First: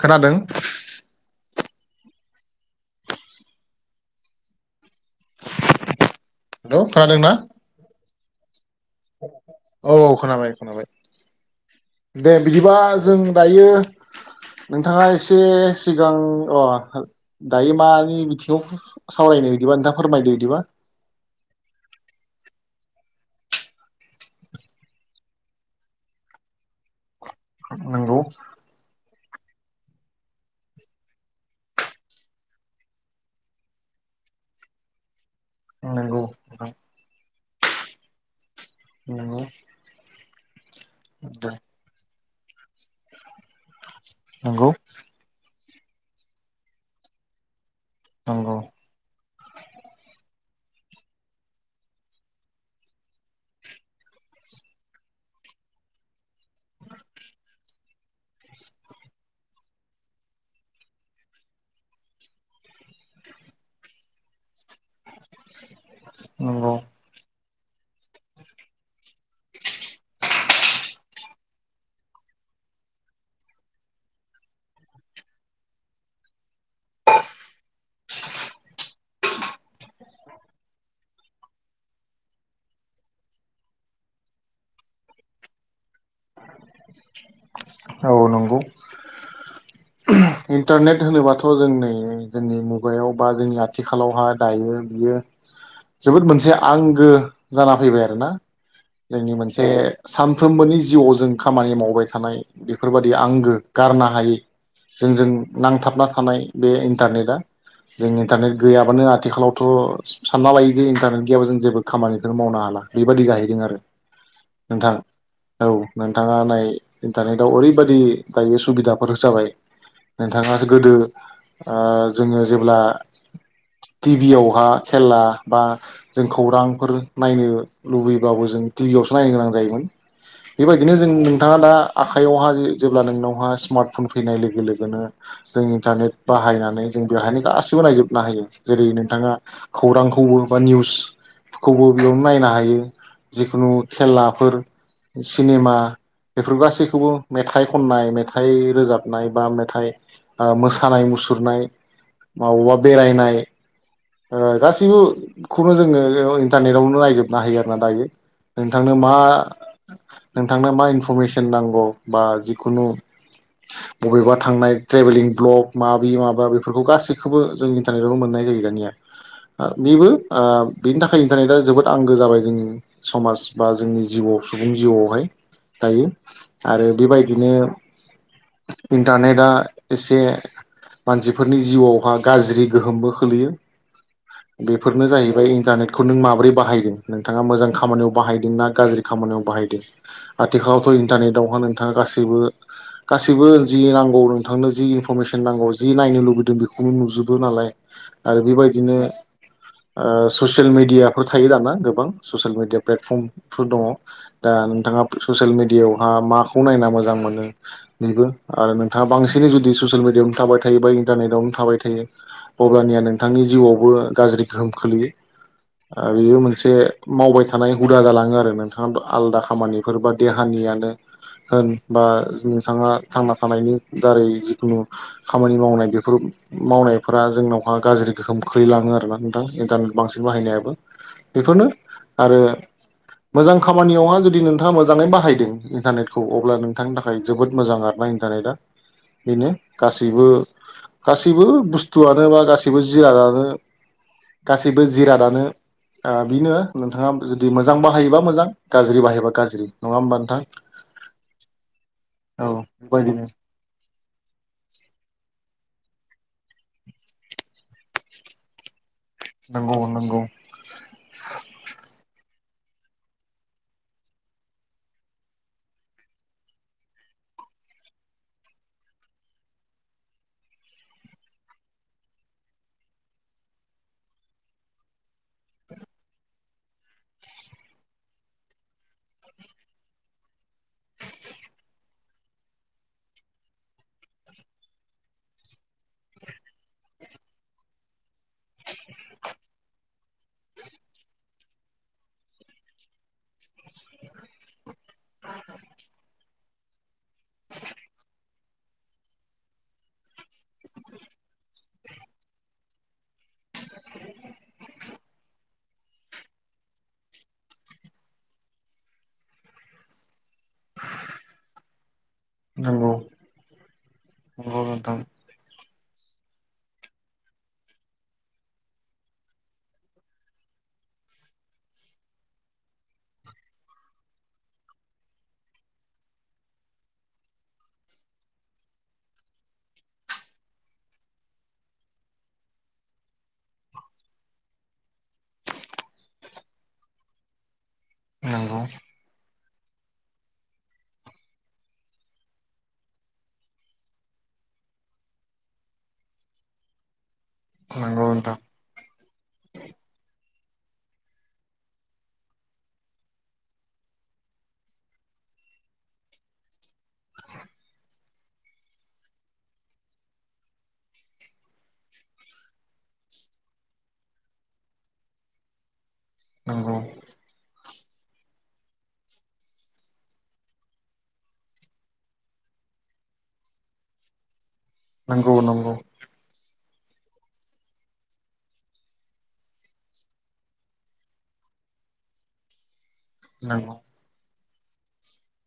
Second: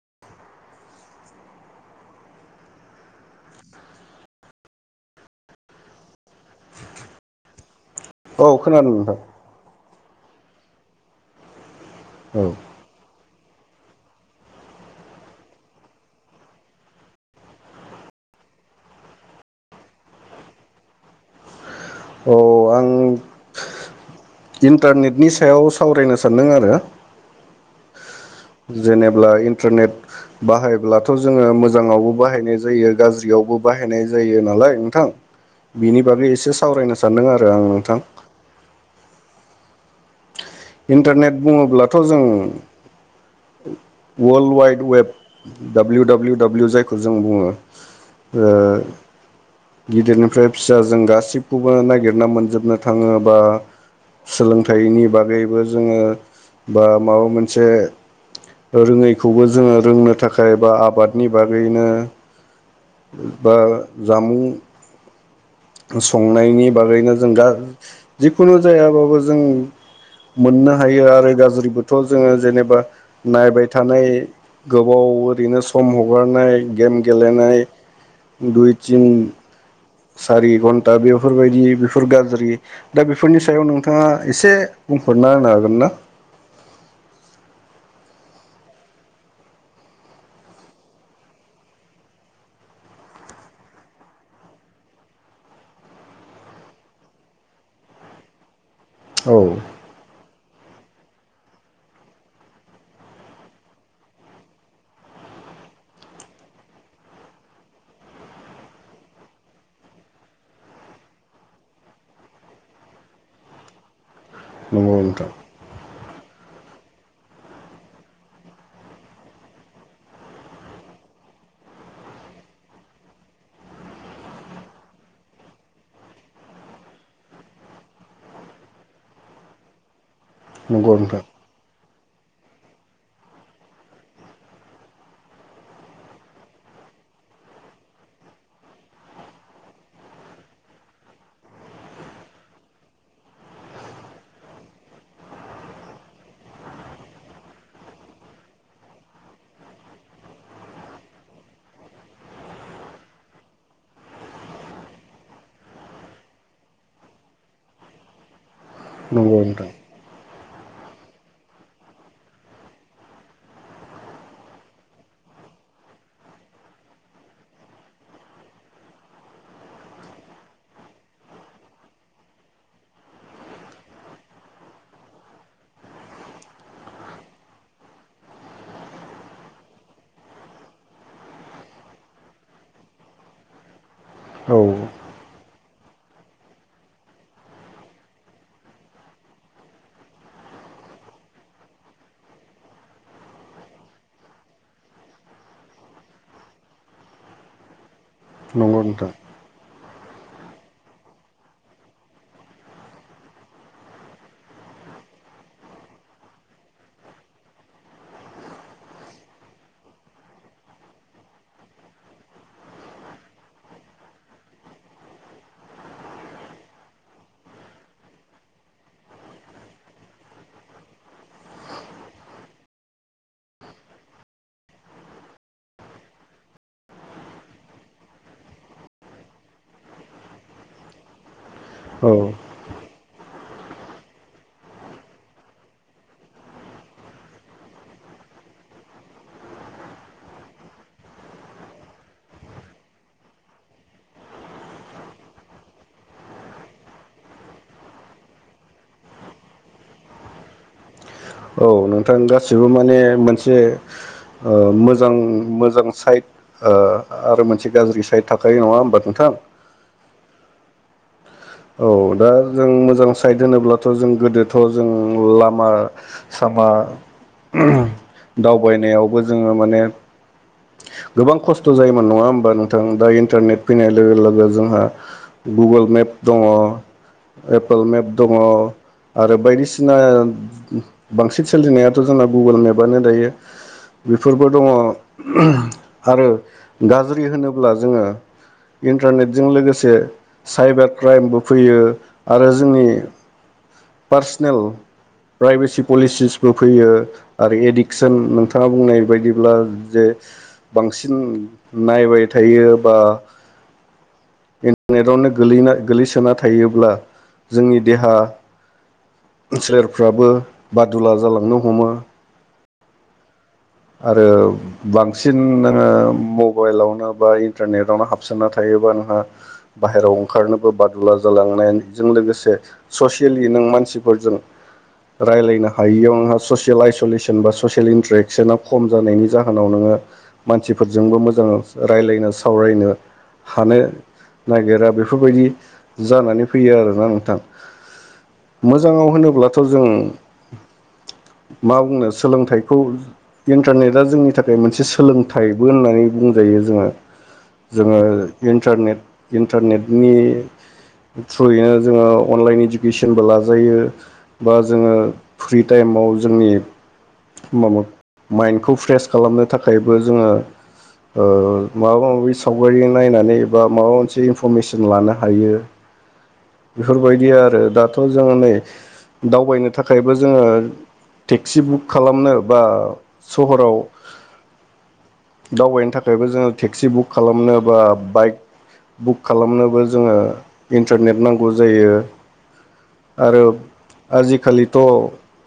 खोनादों। हेल' खोनादोंना? औ खोनादों नोथां। औ खोनाबाय खोनाबाय। दे औ बिदिबा जों दायो नोंथाङा एसे सिगां अ दायो मानि बिथिङाव सावरायनो बिदिबा नोंथाङा फोरमायदो बिदिबा। औ आं इन्टारनेटनि सायाव सावरायनो सानदों आरो। नोंगौ। जेनेब्ला इन्टारनेट बाहायब्लाथ' जोङो मोजाङावबो बाहायनाय जायो गाज्रियावबो बाहायनाय जायो नालाय नोंथां। बिनि नंगौ बागै एसे सावरायनो सानदों आरो। रो आं नोंथां। नोंगौ। इन्टारनेट बुङोब्लाथ' जों [unintelligible] वार्ल्ड नंगौ wide web. W W W जायखौ जों बुङो। ओ नंगौ गिदिरनिफ्राय फिसा जों गासिबखौबो नागिरना मोनजोबनो थाङो बा सोलोंथाइनि बागै बो जोङो बा माबा मोनसे रोङैखौबो जोङो रोंनो थाखाय बा आबादनि बागैनो बा जामुं संनायनि नंगौ बागैनो जों दा जिखुनु जायाबाबो जों मोननो हायो आरो गाज्रिबोथ' जोङो जेनेबा नायबाय थानाय गोबाव ओरैनो सम हगारनाय गेम गेलेनाय दुइ तिन सारि खन्था बेयाव बेफोरबायदि बेफोर गाज्रि दा बेफोरनि सायाव नोंथाङा एसे बुंफोर ना होनो हागोन ना औ नंगौ इन्टारनेट होनोबाथ' जों नै जोंनि मुगायाव बा जोंनि आथिखालावहा दायो बियो जोबोद मोनसे आंगो जाना फैबाय आरोना जोंनि औ मोनसे साम फ्रोमबोनि जिउआव जों खामानि मावबाय थानाय बेफोरबायदि आंगो गारनो हायै जोंजों नांथाबना थानाय बे इन्टारनेटआ जों इन्टारनेट गैयाबानो आथिखालावथ' सानना लायो जे इन्टारनेट गैयाबा जों जेबो खामानिखौनो मावनो हाला बेबादि जाहैदों आरो नोंथां औ नोंथाङा नाय इन्टारनेटआव ओरैबदि दायो सुबिदाफोर जाबाय नोंथाङा गोदो आ जोङो जेब्ला टिभियावहा खेला बा जों खौरांफोर नायनो लुबैब्लाबो जों टिभियावसो नायनो गोनां जायोमोन बेबायदिनो नंगौ जों नोंथां नोंथाङा दा आखायावहा जेब्ला नोंनावहा स्मार्टफन फैनाय लोगो लोगोनो जों इन्टारनेट बाहायनानै जों बेवहायनो गासैबो नायजोबनो हायो जेरै नोंथाङा खौरांखौबो बा निउसखौबो बेयावनो नायनो हायो जिखुनु खेलाफोर सिनेमा बेफोर गासैखौबो मेथाइ खननाय मेथाइ रोजाबनाय बा मेथाइ ओ मोसानाय मुसुरनाय मावबा बेरायनाय ओ गासैबोखौनो जोङो इन्टारनेटआवनो नायजोबनो होयो आरो ना दायो नोंथांनो मा नंगौ नोंथां नोंथांनो मा इनफरमेसोन नांगौ बा जिखुनु बबेबा थांनाय ट्रेभेलिं ब्लग माबि माबा बेफोरखौ गासैखौबो जों इन्टारनेटआवनो मोननाय जायो दानिया बेबो ओ बेनि थाखाय इन्टारनेटआ जोबोद आंगो जाबाय जोंनि समाज बा जोंनि जिबआव सुबुंनि जिउआवहाय दायो आरो बेबायदिनो इन्टारनेटआ एसे मानसिफोरनि जिउआवहा गाज्रि गोहोमबो खोलैयो औ बेफोरनो जायो बै इन्टारनेटखौ नों माब्रै बाहायदों नोंथाङा मोजां खामानियाव बाहायदों ना गाज्रि खामानियाव बाहायदों आथिखालावथ' इन्टारनेटावहा नोंथाङा गासैबो गासैबो जि नांगौ नोंथांनो जि इनफरमेसन नांगौ जि नायनो लुबैदों बेखौनो नुजोबो नालाय आरो नंगौ बेबायदिनो नोंथां आ ससियेल मिडियाफोर थायो दाना गोबां ससियेल मिडिया प्लेटफर्मफोर दङ दा नोंथाङा ससियेल मिडियाआवहा माखौ नायना मोजां मोनो बेबो आरो नोंथाङा बांसिनै जुदि ससियेल मिडियायावनो थाबाय थायो बा इन्टारनेटआवनो थाबाय थायो अब्लानिया नोंथांनि जिउआवबो गाज्रि गोहोम खोलैयो बेयो मोनसे मावबाय थानाय हुदा जालाङो आरो नों थाङाबो आलदा खामानिफोर बा देहानियानो होन बा नोंथाङा थांना थानायनि दारै जिखुनु खामानि मावनाय बेफोर मावनायफोरा जोंनावहा गाज्रि गोहोम खोलैलाङो आरोना नोंथां इन्टारनेट बांसिन बाहायनायाबो बेफोरनो औ आरो मोजां खामानियावहा जुदि नोंथाङा मोजाङै बाहायदों इन्टारनेटखौ अब्ला नोंथांनि थाखाय जोबोद मोजां आरो ना इन्टारनेटआ बेनो गासैबो गासैबो बुस्थुआनो बा गासैबो जिरादानो गासैबो जिरादानो बेनो नोंथाङा जुदि मोजां बाहायोबा मोजां गाज्रि बाहायबा गाज्रि नङा होमबा नोंथां औ नोंथां औ गासिबो माने बेबायदिनो मोनसे मोजां मोजां साइद आरो मोनसे गाज्रि साइद थाख नङा होमबा नोंथां? नंगौ नंगौ [inaudible] औ दा जों मोजां साइद होनोब्लाथ' जों गोदोथ' जों लामा सामा दावबायनायावबो जोङो माने गोबां खस्थ' जायोमोन नङा होमबा नोंथां दा इन्टारनेट फैनाय लोगो लोगो जोंहा गुगोल मेप दङ एप्पोल मेप दङ आरो बायदिसिना बांसिन सोलिनायाथ' जोंना गुगोल मेपआनो दायो बेफोरबो दङ आरो गाज्रि होनोब्ला जोङो इन्टारनेटजों लोगोसे साइबार क्राइमबो फैयो आरो जोंनि पार्सनेल प्राइभेसि पलिसिसबो फैयो आरो एडिकसन नोंथाङा बुंनाय बायदिब्ला जे बांसिन नायबाय थायो बा इन्टारनेटआवनो गोै गोलैसोना थायोब्ला जोंनि देहा सोलेरफ्राबो बादुला जालांनो हमो नंगौ आरो नंगौ नोंथां बांसिनों मबाइलावनो बा इन्टारनेटावनो हाबसोना थायोबा नोंहा बाहेरायाव ओंखारनोबो बादुला जालांनायजों लोगोसे ससियेलि नों मानसिफोरजों रायलायनो हायियाव नोंहा ससियेल आइसलेसन जेनबा ससियेल इन्ट्रेकसना खम जानायनि जाहोनाव नोङो मानसिफोरजोंबो मोजां रायलायनो सावरायनो हानो नागिरा बेफोरबायदि जानानै फैयो आरोना नोंथां नंगौ मोजाङाव होनोब्ला थ जों मा बुंनो सोलोंथाइखौ इन्टारनेट जोंनि थाखाय मोनसे सोलोंथाइबो होननानै बुंजायो जोङो जोङो नंगौ नोंथां इन्टारनेट इन्टारनेटनि थ्रुयैनो जोङो अनलाइन इडुकेसनबो लाजायो बा जोङो फ्रि टाइमाव जोंनि माम माइन्डखौ फ्रेस खालामनो थाखायबो जोङो माबा - माबि सावगारि नायनानै बबा माबा मोनसे इनफरमेसन लानो हायो नंगौ बेफोरबायदि आरो दा खौ जोङो नै दावबायनो थाखायबो जोङो टेक्सि बुक खालामनो बा सहराव नंगौ नंगौ दावबायनो थाखायबो जोङो टेक्सि बुक खालामनो बा बाइक बुक खालामनोबो जोङो इन्टारनेट नांगौ जायो आरो नंगौ आजि खालिथ'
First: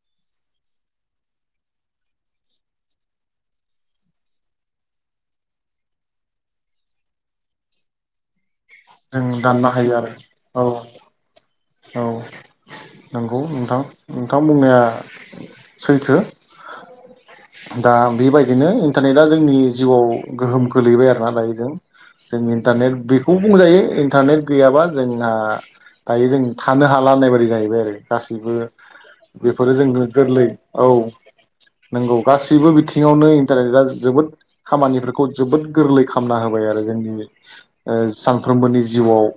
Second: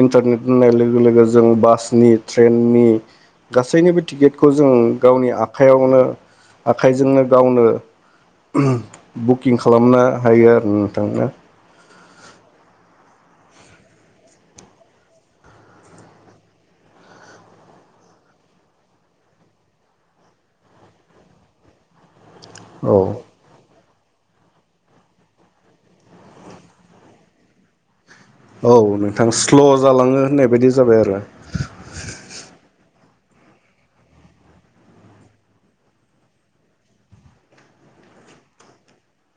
इन्टारनेट होननाय लोगो लोगो जों बासनि ट्रेननि गासैनिबो टिकेटखौ जों गावनि आखायावनो आखाइजोंनो गावनो जों बुकिं दाननो हायो खालामनो आरो हायो औ आरो नोंथां ना औ नंगौ नोंथां नोंथां बुंनाया सैथो दा बेबायदिनो इन्टारनेटआ जोंनि जिउआव गोहोम गोलैबाय आरो ना दायोजों जोंनि इन्टारनेट औ बि दायो इन्टारनेट गैयाबा जोंहा दायो जों थानो हाला नाय बाददि जाहैबाय आरो गासैबो औ नोंथां बेफोरो स्ल' जोंनो जालाङो गोरलै होननाय बायदि औ जाबाय आरो नंगौ गासैबो बिथिं सिङावनो इन्टारनेटआ जोबोद खामानिफोरखौ जोबोद गोरलै खालामना होबाय आरो जोंनि सानफ्रोमबोनि जिउआव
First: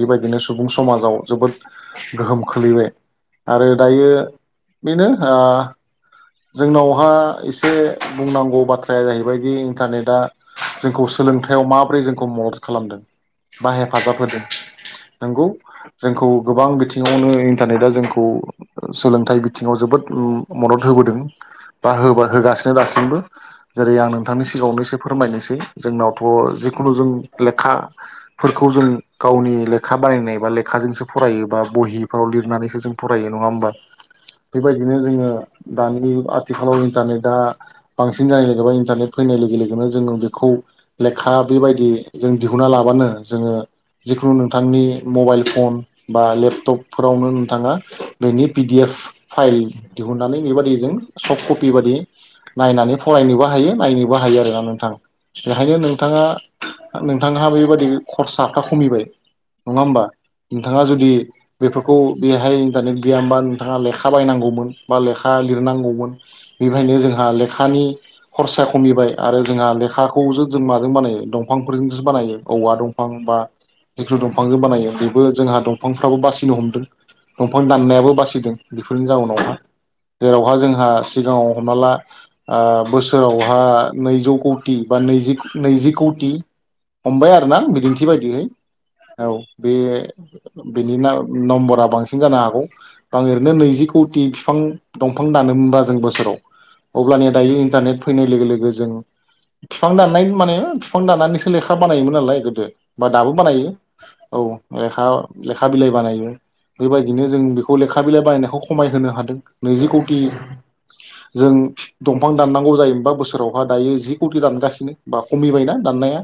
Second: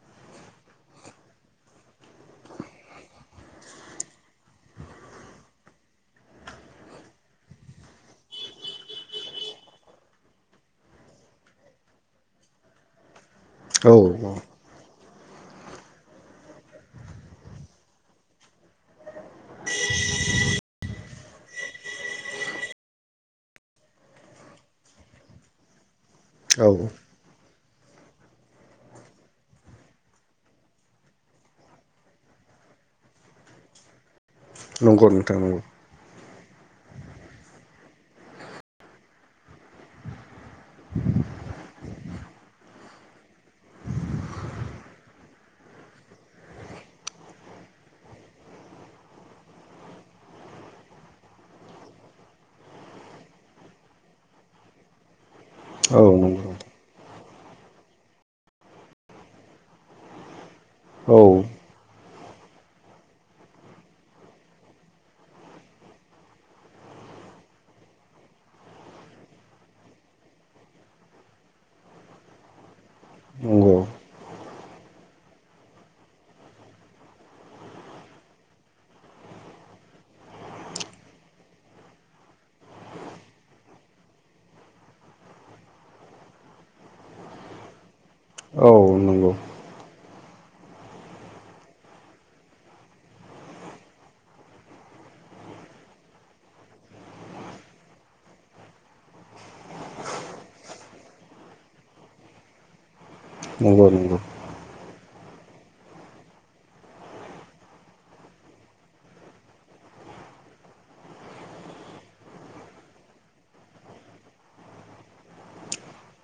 बेबायदिनो सुबुं समाजाव जोबोद गोहोम खोलैबाय आरो दायो बेनो जोंनावहा एसे बुंनांगौ बाथ्राया जाहैबायदि इन्टारनेटआ जोंखौ सोलोंथायाइाव माबोरै जोंखौ महद खालामदों बा औ हेफाजाब होदों नोंगौ जोंखौ गोबां बिथिङावनो इन्टारनेटा जोंखौ सोलों य बिथिङाव जोबोद मदद होबोदों बा होबा होगासिनो दासिमबो जेरै आं नोंथांनि सिगाङावनो एसे फोरमायनोसै जोंनाव थ' औ जिखुनु जों लेखाफोरखौ जों गावनि लेखा बानायनाय बा लेखाजोंसो फरायो बा बहिफोराव लिरनानैसो जों फरायो नङा होमबा बेबायदिनो नंगौ जोङो नोंथां नंगौ दानि आथ थिखालाव इन्टारनेटआ बांसिन जानाय लोगोबा इन्टारनेट फैनाय लोगो - लोगोनो जोंङाव जो खौ लेखा बेबायदि लाबानो जोङो जिखुनु नोंथांनि मबाइल फन बा लेपटपफोरावनो नोंथाङा बेनि पिडि एफ फाइल दिहुननानै बेबादि जों सफ्ट कपि बादि नायनानै फरायनोबो हायो नायनोबो हायो आरोना नोंथां बेहायनो औ नोंथाङा नंगौ नोंथांहा बेबायदि खरसाफ्रा खमिबाय नङा होमबा नोंथाङा जुदि औ बेफोरखौ बेहाय इन्टारनेट गैयामबा नोंथाङा लेखा बायनांगौमोन बा लेखा लिरनांगौमोन बेहायनो जोंहा लेखानि खरसा खमिबाय आरो जोंहा लेखाखौ जो जों माजों बानाय दं फांफोरजोंसो बानायो औवा दंफां बा नंगौ जिखुनु दंफांजों बानायो बेबो जोंहा दंफांफ्राबो बासिनो हमदों दंफां दाननायाबो बासिदों बेफोरनि जाउनावहा जेरावहा जोंहा सिगाङाव हमना ला आ बोसोरावहा नैजौ कौटि बा नैजि - नैजि कौटि हमबाय आरो ना बिदिन थि बिबायदिहै औ औ नंगौ बे बेनि ना नम्बरा बांसिन जानो हागौ बां ओरैनो नैजि कौटि फिफां दंफां दानोमोनबा जों बोसोराव अब्लानिया दायो इन्टारनेट फैनाय लोगो लोगो जों फिफां दाननाय माने फिफां दानानै स सो लेखा बानायोमोन नालाय गोदो बा दाबो बानायो नंगौ नंगौ औ लेखा लेखा बिलाइ बानायो बेबायदिनो जों बेखौ लेखा बिलाइ बानायनायखौ खमायहोनो हादों नैजि कौटि जों दंफां दाननांगौ जायोबा बोसोरावहा दायो जि कौटि दानगासिनो बा खमिबायना दाननाया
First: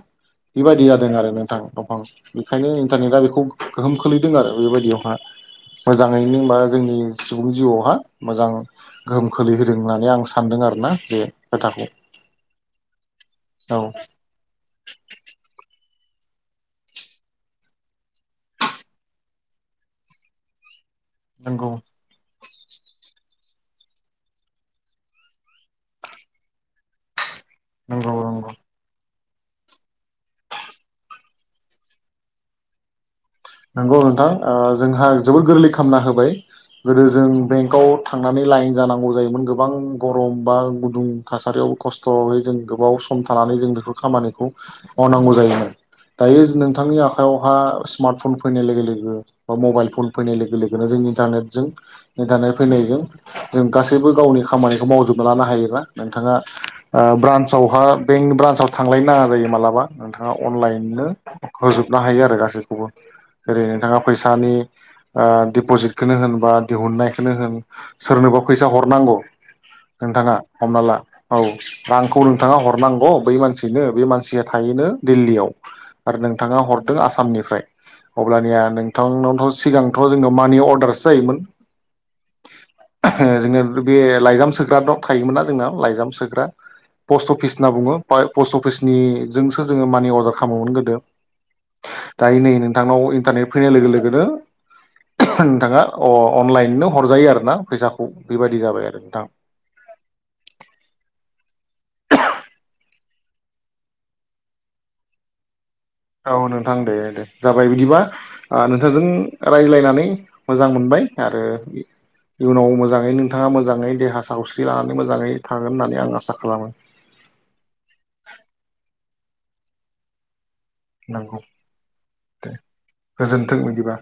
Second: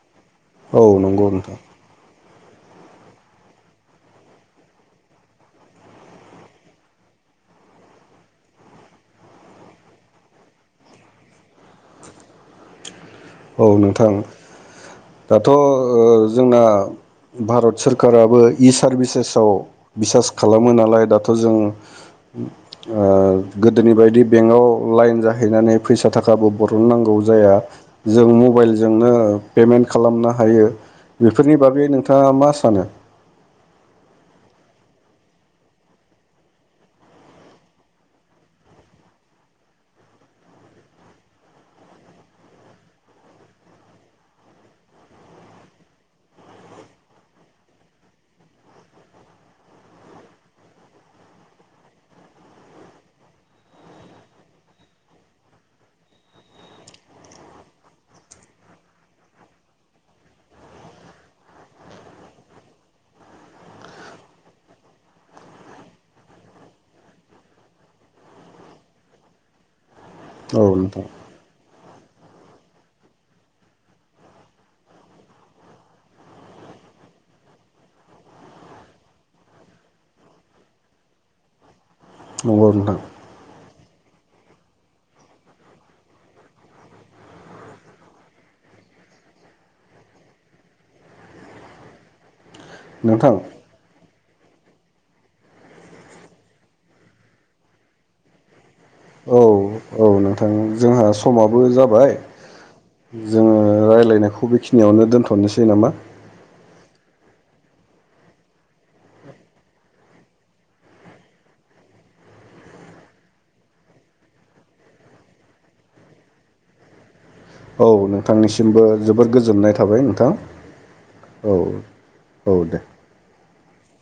औ बेबायदि जादों नंगौ आरो नोंथां दंफां बेखायनो इन्टारनेटआ बेखौ गोहोम खोलैदों आरो बेबायदियावहा मोजाङैनो मा जोंनि सुबुंनि जिउआवहा मोजां गोहोम खोलैहोदों होननानै आं सानदों आरोना बे खोथाखौ औ नोंथां दाथ ओ ओ जोंना भारत सोरखाराबो इ सारभिसेसाव बिसास खालामो नालाय दाथ जों उम नंगौ ओ गोदोनि बायदि बेंकआव लाइन जाहैनानै फैसा थाखाबो बरन नांगौ जाया नंगौ नंगौ मबाइलजों नो पेमेट खालामनो हायो बेफोरनि बागै नोंथाङा मा सानो नंगौ नोंथां ओ जोंहा जोबोद गोरलै खालामामना होबाय गोदो जों बेंकाव थांनानै लाइन जानांगौ जायोमोन गोबां गरम बा गुदुं थासारियाव खस्थयै जों गोबाव सम थानानै जों बेफोर खामानिखौ मावनांगौ जायोमोन दायोज नोंथांनि आखायावहा स्मार्टफन लोगो लोगो बा मबाइल फन फैनाय लोगो लोगोनो जोंनि इन्टारनेटजों इन्टारनेट फैनायजों जों गासैबो गावनि खामानिखौ मावजोबना लानो हायोबा नोंथाङा ओ ब्रान्सआवहा बेंक ब्रान्साव थांलायनो नाङा जायो मालाबा नोंथाङा अनलाइननो होजोबनो हायो आरो गासैखौबो जेरै नोंथाङा फैसानि ओ दिपजिटखौनो होन बा दिहुनन्नायखौनो होन सोरनोबा फैसा हरनांगौ नोंथाङा औ हमना ला नोंथां औ रांखौ नोंथाङा हरनांगौ बै मानसिनो बे मानसिया थायोनो दिल्लीयाव आरो नोंथाङा हरदों आसामनिफ्राय अब्लानिया नोंथांनावथ सिगांथ जोंनाव मानि अर्डारसो जायोमोन नंगौ नोंथां ओ जोंनोल बे लाइजाम सोग्रा द थायोमोनना जोंनाव लाइजाम सोग्रा पस्ट अफिस होनना बुङो पाइ पस्ट अफिसनिजोंसो जोङो मानि अर्डार खामोमोन गोदो दायो नै नों थांनाव नोंथां इन्टारनेट फैनाय लोगो लोगो हो नोंथाङा अ अनलाइननो हरजायो आरोना फैसाखौ बेबायदि जाबाय आरो नोंथां उम जोंहा समाब बो जाबाय जोङो रायज्लायनायखौ बेखिनियावनो दोनथ'नोसै नामा औ नोंथां दे दे जाबाय बिदिबा नोंथांजों रायज्लायनानै मोजां मोनबाय आरो इयुनाव मोजाङै नोंथाङा मोजाङै देहा सावस्रि लानानै मोजाङै थागोन होननानै आं आसा खालामो औ नोंथांनिसिमबो जोबोर गोजोननाय थाबाय नोंथां औ दे औ दे गोजोनथों बिदिबा